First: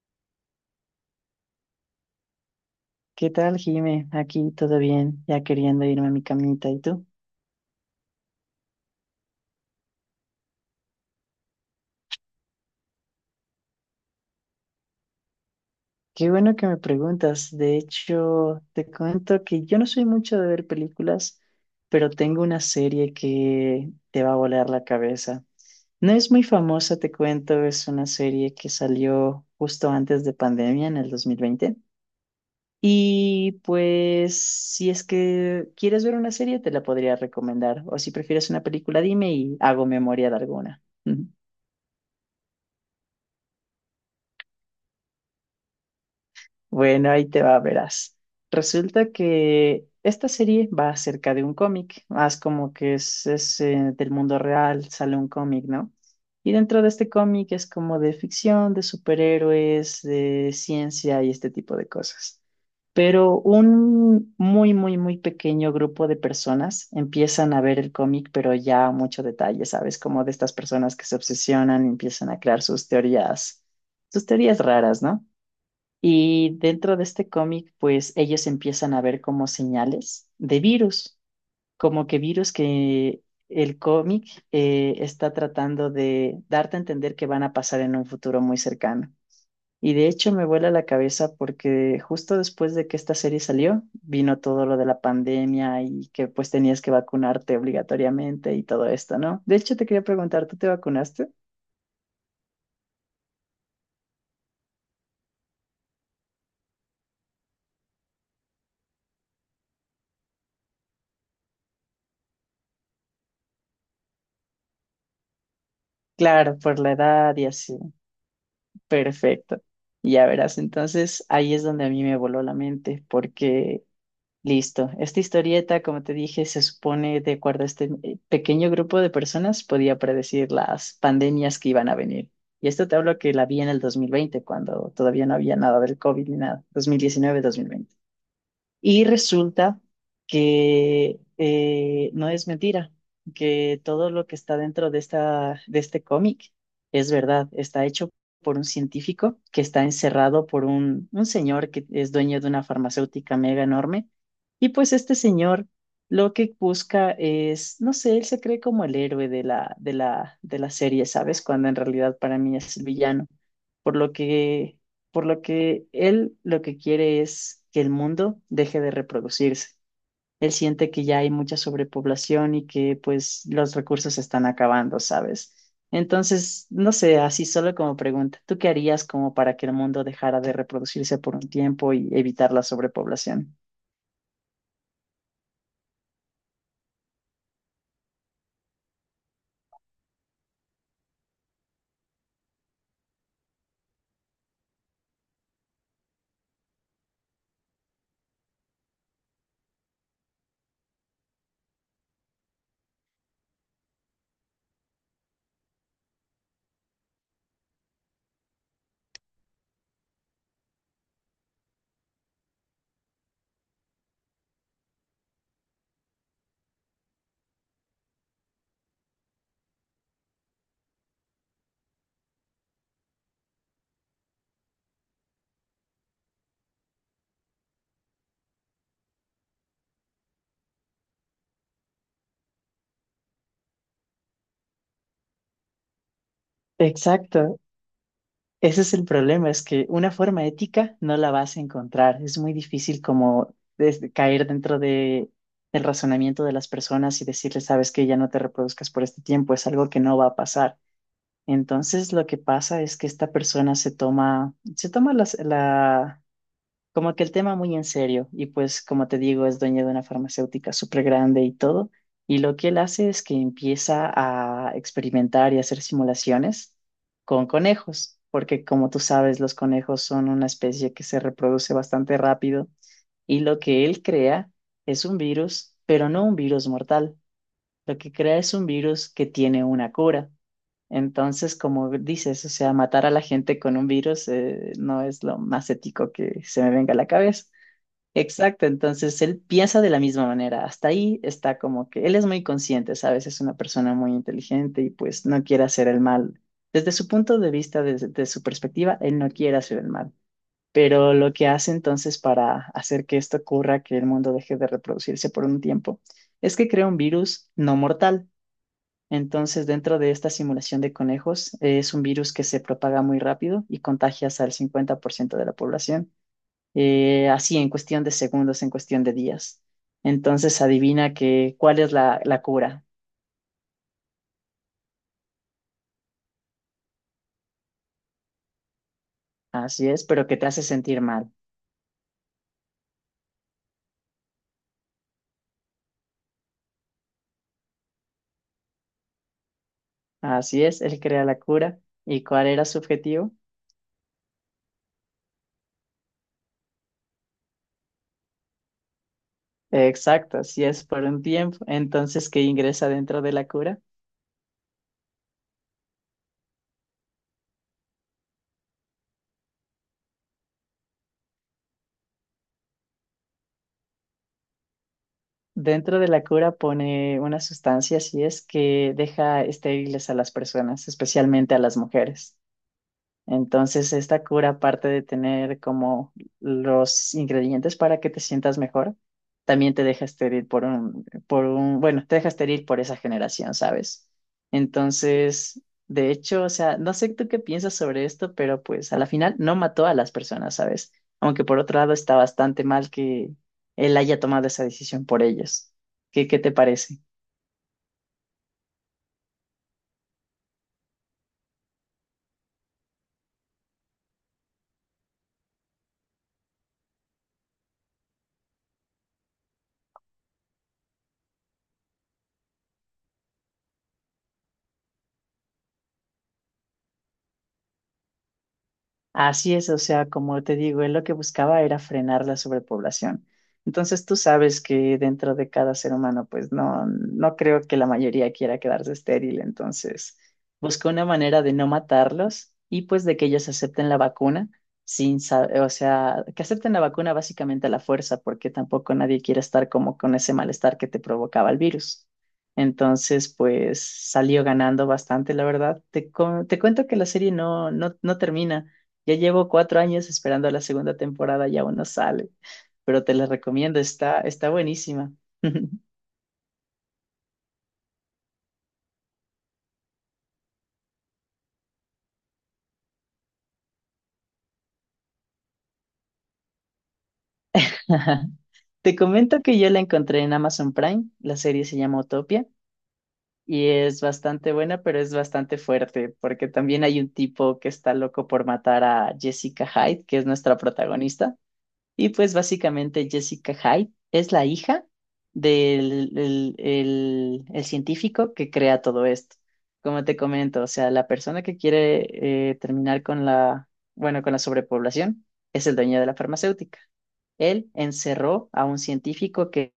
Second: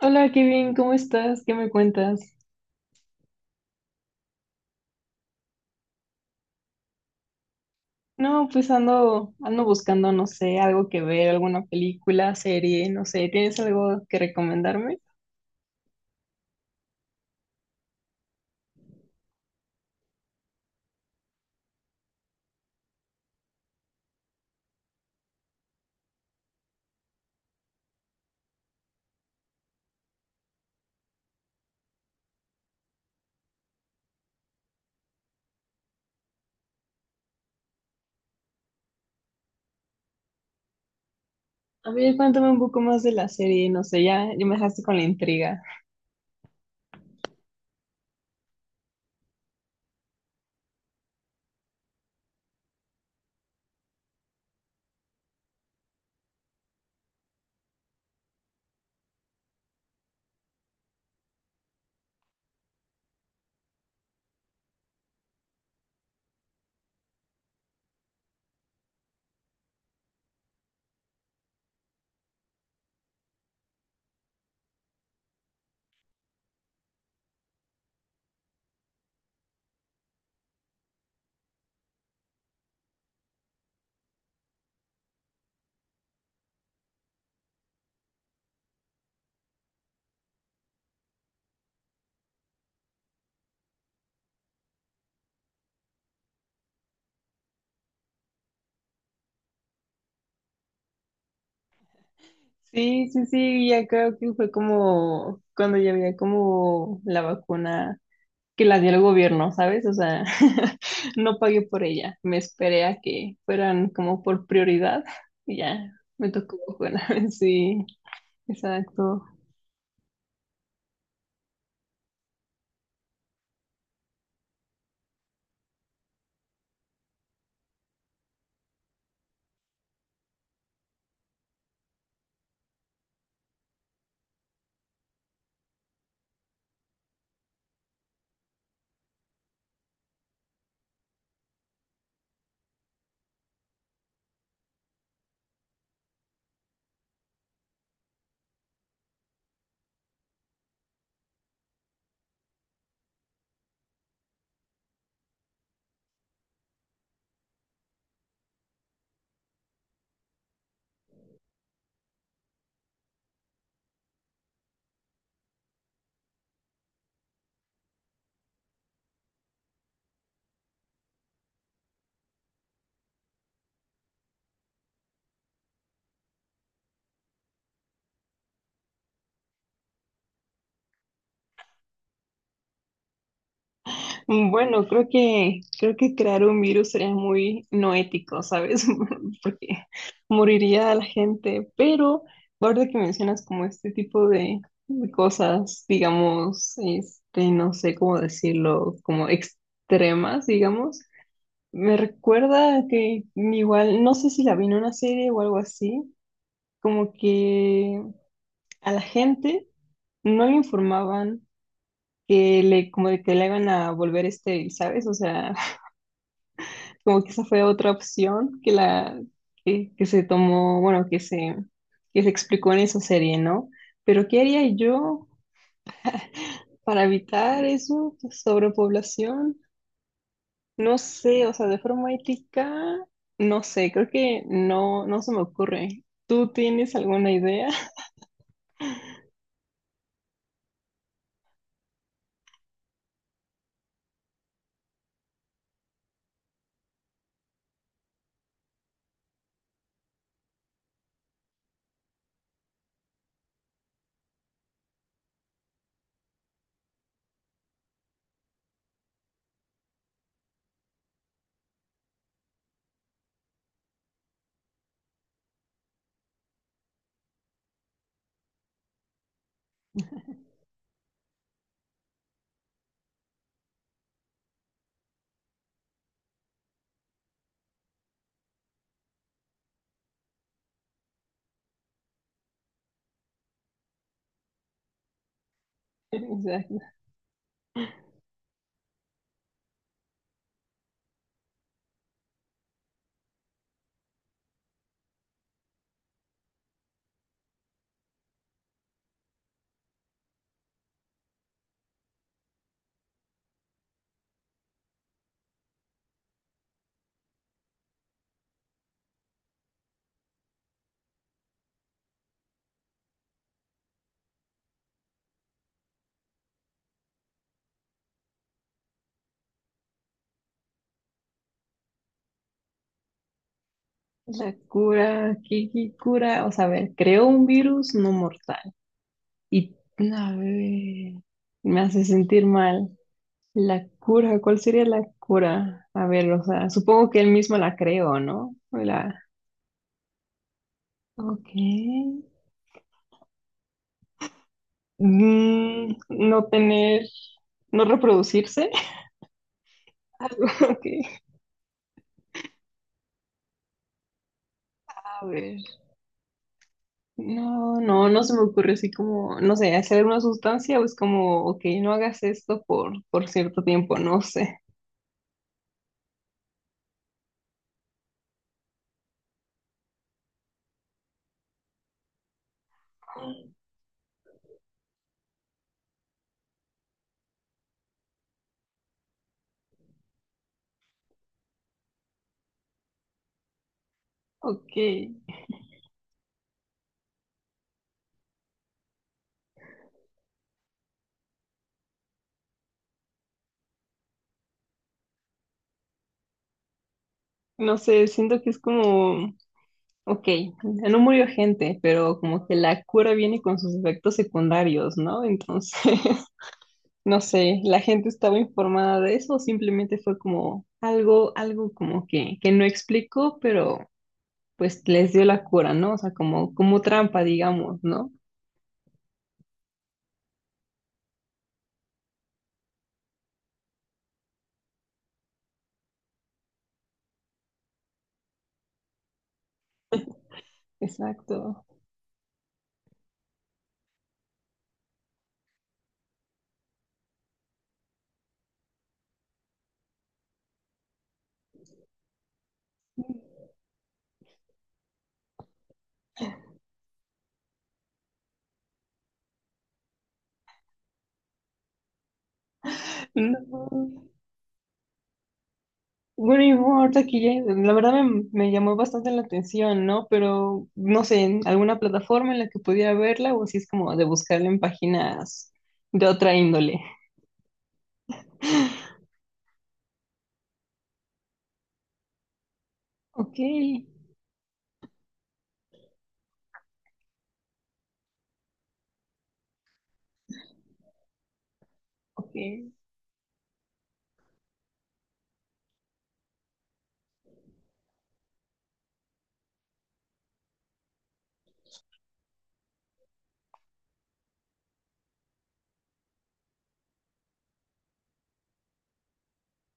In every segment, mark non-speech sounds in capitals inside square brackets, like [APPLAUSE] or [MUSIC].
Hola, qué bien, ¿cómo estás? ¿Qué me cuentas? ¿Qué tal, Jime? Aquí todo bien, ya queriendo irme a mi camita. ¿Y tú? No, pues ando buscando, no sé, algo que ver, alguna película, serie, no sé, ¿tienes algo que recomendarme? Qué bueno que me preguntas. De hecho, te cuento que yo no soy mucho de ver películas, pero tengo una serie que te va a volar la cabeza. No es muy famosa, te cuento, es una serie que salió justo antes de pandemia, en el 2020. Y pues, si es que quieres ver una serie, te la podría recomendar. O si prefieres una película, dime y hago memoria de alguna. [LAUGHS] A ver, cuéntame un poco más de la serie, no sé, ya me dejaste con la intriga. Bueno, ahí te va, verás. Resulta que esta serie va acerca de un cómic, más como que es, del mundo real, sale un cómic, ¿no? Y dentro de este cómic es como de ficción, de superhéroes, de ciencia y este tipo de cosas. Pero un muy, muy, muy pequeño grupo de personas empiezan a ver el cómic, pero ya a mucho detalle, ¿sabes? Como de estas personas que se obsesionan, empiezan a crear sus teorías raras, ¿no? Y dentro de este cómic, pues ellos empiezan a ver como señales de virus, como que virus que el cómic está tratando de darte a entender que van a pasar en un futuro muy cercano. Y de hecho me vuela la cabeza porque justo después de que esta serie salió, vino todo lo de la pandemia y que pues tenías que vacunarte obligatoriamente y todo esto, ¿no? De hecho te quería preguntar, ¿tú te vacunaste? Sí, sí, sí, ya creo que fue como cuando ya había como la vacuna que la dio el gobierno, ¿sabes? O sea, [LAUGHS] no pagué por ella, me esperé a que fueran como por prioridad y ya, me tocó Claro, por la vacuna, [LAUGHS] edad y así. sí, exacto. Perfecto. Ya verás, entonces ahí es donde a mí me voló la mente, porque listo, esta historieta, como te dije, se supone, de acuerdo a este pequeño grupo de personas, podía predecir las pandemias que iban a venir. Y esto te hablo que la vi en el 2020 cuando todavía no había nada del COVID ni nada, dos mil diecinueve, mil veinte. Y resulta que no es mentira, que todo lo que está dentro de este cómic es verdad. Está hecho por un científico que está encerrado por un señor que es dueño de una farmacéutica mega enorme. Y pues este señor lo que busca es, no sé, él se cree como el héroe de la serie, ¿sabes? Cuando en realidad para mí es el villano. Por lo que por lo que él lo que quiere es que el mundo deje de reproducirse. Él siente que ya hay mucha sobrepoblación y que pues los recursos se están acabando, ¿sabes? Entonces, no sé, así solo como pregunta, ¿tú qué harías como para que el mundo dejara de reproducirse por un tiempo y evitar la sobrepoblación? Mm, bueno, creo que crear un virus sería muy no ético, ¿sabes? [LAUGHS] Porque moriría a la gente, pero ahora que mencionas como este tipo de cosas, digamos, este, no sé cómo decirlo, como extremas, digamos, me recuerda que igual, no sé si la vi en una serie o algo así, como que a la gente no le informaban que le, como de que le iban a volver estéril, ¿sabes? O sea, como que esa fue otra opción que se tomó, bueno, que se explicó en esa serie, ¿no? Pero ¿qué haría yo para evitar eso? Pues, sobrepoblación, no sé, o sea, de forma ética, no sé, creo que no, no se me ocurre. ¿Tú tienes alguna Exacto. idea? Ese es el problema, es que una forma ética no la vas a encontrar. Es muy difícil como desde caer dentro de, del razonamiento de las personas y decirles, sabes que ya no te reproduzcas por este tiempo, es algo que no va a pasar. Entonces lo que pasa es que esta persona se toma la, como que el tema muy en serio y pues como te digo es dueño de una farmacéutica súper grande y todo y lo que él hace es que empieza a experimentar y hacer simulaciones con conejos porque como tú sabes los conejos son una especie que se reproduce bastante rápido y lo que él crea es un virus pero no un virus mortal, lo que crea es un virus que tiene una cura. Entonces, como dices, o sea, matar a la gente con un virus no es lo más ético que se me [LAUGHS] venga a la cabeza. Exacto, entonces él piensa de la misma manera. Hasta ahí está como que él es muy consciente, ¿sabes? Es una persona muy inteligente y pues no quiere hacer el mal. Desde su punto de vista, desde, desde su perspectiva, él no quiere hacer el mal. Pero lo que hace entonces para hacer que esto ocurra, que el mundo deje de reproducirse por un tiempo, es que crea un virus no mortal. Entonces, dentro de esta simulación de conejos, es un virus que se propaga muy rápido y contagia hasta el 50% de la población así en cuestión de segundos, en cuestión de días. Entonces adivina que cuál es la, la cura. O sea, la cura, ¿qué, qué cura? O sea, a ver, creó un virus no mortal. Y, Así es, pero a que te hace sentir ver, mal. me hace sentir mal. La cura, ¿cuál sería la cura? A ver, o sea, supongo que él mismo la creó, ¿no? O la... Así es, él crea la Ok. cura. ¿Y cuál era su objetivo? Mm, no tener, no reproducirse. [LAUGHS] Exacto, Algo, si ok. es por un tiempo. Entonces, ¿qué ingresa dentro de la cura? A ver. No, no, no se me ocurre así como, no sé, hacer una sustancia o es como, ok, no hagas esto por cierto tiempo, no sé. Dentro de la cura pone una sustancia, así es, que deja estériles a las personas, especialmente a las mujeres. Entonces, esta cura, aparte de tener como los ingredientes para que te sientas mejor, también te deja estéril por un, bueno, te deja estéril por esa generación, ¿sabes? Ok. Entonces, de hecho, o sea, no sé tú qué piensas sobre esto, pero pues a la final no mató a las personas, ¿sabes? Aunque por otro lado está bastante mal que él haya tomado esa decisión por ellos. ¿Qué, qué te parece? No sé, siento que es como. Ok, no murió gente, pero como que la cura viene con sus efectos secundarios, ¿no? Entonces, [LAUGHS] no sé, ¿la gente estaba informada de eso o simplemente fue como algo, algo como que no explicó, pero pues les dio la cura, ¿no? O sea, como, como trampa, digamos, ¿no? Así es, o sea, como te digo, él lo que buscaba era frenar la sobrepoblación. Entonces tú sabes que dentro de cada ser humano, pues no creo que la mayoría quiera quedarse estéril. Entonces buscó una manera de Exacto. no matarlos y pues de que ellos acepten la vacuna sin, sa- o sea, que acepten la vacuna básicamente a la fuerza, porque tampoco nadie quiere estar como con ese malestar que te provocaba el virus. Entonces, pues salió ganando bastante, la verdad. Te cuento que la serie no termina. Ya llevo 4 años esperando la segunda temporada y aún no sale, pero [LAUGHS] te la recomiendo, No. está buenísima. [LAUGHS] Bueno, y bueno, ahorita que ya- la verdad me, me llamó bastante la atención, ¿no? Pero no sé, en alguna plataforma en la que pudiera verla o si es como de buscarla en páginas de otra índole. Te comento que yo la encontré en Amazon Prime, la serie se llama Utopia Ok, y es bastante buena, pero es bastante fuerte, porque también hay un tipo que está loco por matar a Jessica Hyde, que es nuestra protagonista. Y pues ok. básicamente Jessica Hyde es la hija del el científico que crea todo esto. Como te comento, o sea, la persona que quiere terminar con la, bueno, con la sobrepoblación es el dueño de la farmacéutica. Él encerró a un científico que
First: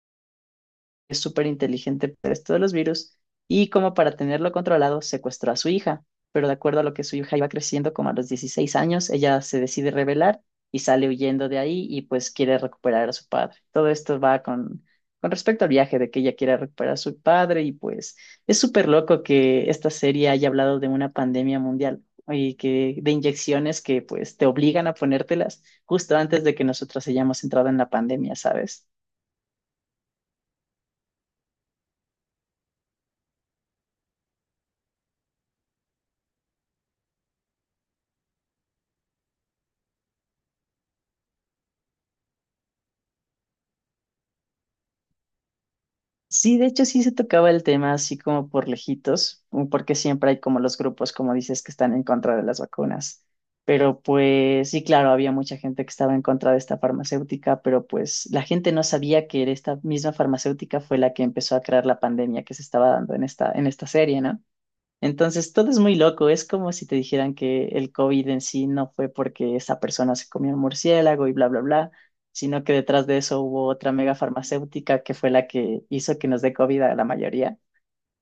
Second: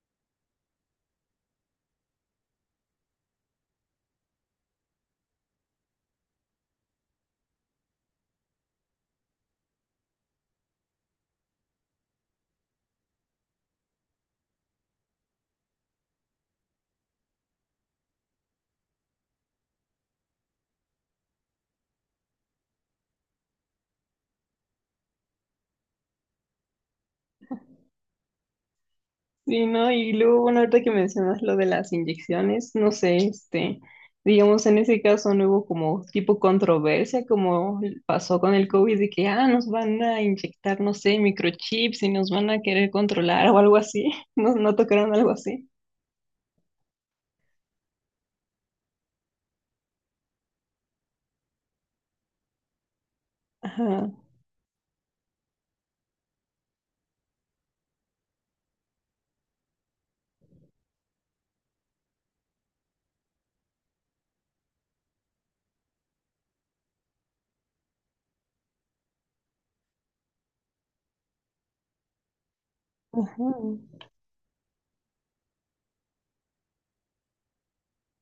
es súper inteligente para esto de los virus y como para tenerlo controlado secuestró a su hija, pero de acuerdo a lo que su hija iba creciendo, como a los 16 años, ella se decide rebelar y sale huyendo de ahí y pues quiere recuperar a su padre. Todo esto va con respecto al viaje de que ella quiere recuperar a su padre y pues es súper loco que esta serie haya hablado de una pandemia mundial y que de inyecciones que pues te obligan a ponértelas justo antes de que nosotros hayamos entrado en la pandemia, ¿sabes? Sí, ¿no? Y luego, bueno, ahorita que mencionas lo de las inyecciones, no sé, este, digamos, en ese caso no hubo como tipo controversia como pasó con el COVID de que, ah, nos van a inyectar, no sé, microchips y nos van a querer controlar o algo así. [LAUGHS] ¿No, no tocaron algo así? Sí, de hecho sí se tocaba el tema así como por lejitos, porque siempre hay como los grupos, como dices, que están en contra de las vacunas. Pero Ajá. pues sí, claro, había mucha gente que estaba en contra de esta farmacéutica, pero pues la gente no sabía que era esta misma farmacéutica fue la que empezó a crear la pandemia que se estaba dando en esta serie, ¿no? Entonces, todo es muy loco. Es como si te dijeran que el COVID en sí no fue porque esa persona se comió un murciélago y bla, bla, bla, sino que detrás de eso Ajá, hubo otra mega farmacéutica que fue la que hizo que nos dé COVID a la mayoría.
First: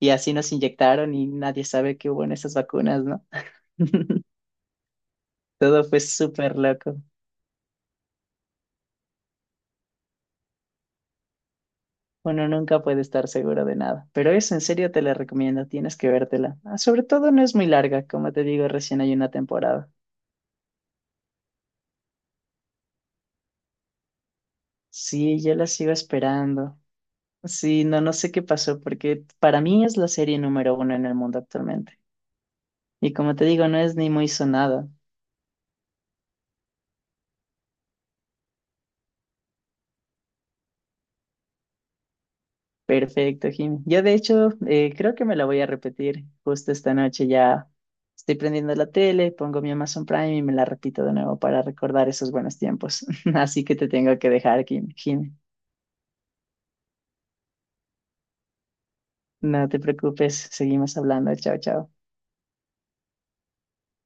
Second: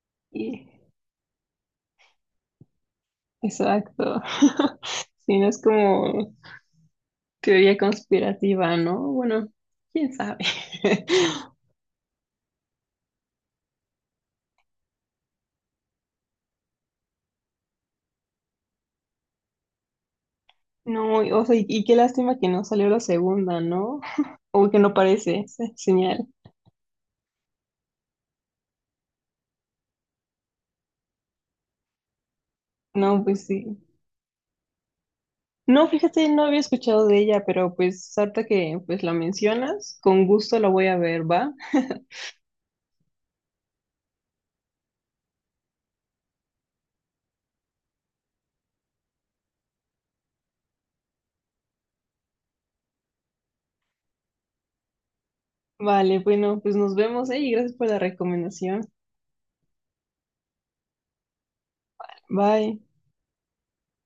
Y así nos y- inyectaron y nadie sabe qué hubo en esas vacunas, ¿no? exacto. [LAUGHS] [LAUGHS] Si no es Todo fue como súper loco. teoría conspirativa, ¿no? Bueno, quién sabe. [LAUGHS] Uno nunca puede estar seguro de nada. Pero eso en serio te la recomiendo. Tienes que vértela. Ah, sobre todo no es muy larga. Como te digo, recién hay una temporada. No, y- o sea, y qué lástima que no salió la segunda, ¿no? O que no parece Sí, yo esa la sigo señal. esperando. Sí, no, no sé qué pasó, porque para mí es la serie número 1 en el mundo actualmente. Y No, como pues te digo, sí. no es ni muy sonada. No, fíjate, no había escuchado de ella, pero pues ahorita que pues la mencionas, con gusto la voy a ver, ¿va? Perfecto, Jimmy. Yo de hecho creo que me la voy a repetir justo esta noche. Ya estoy prendiendo la tele, pongo mi Amazon Prime y me la repito de nuevo para recordar esos buenos tiempos. [LAUGHS] Así que te tengo que dejar, Jimmy. Vale, bueno, pues nos vemos, ¿eh? Y gracias por la recomendación. No te preocupes, seguimos hablando. Chao, chao. Bye.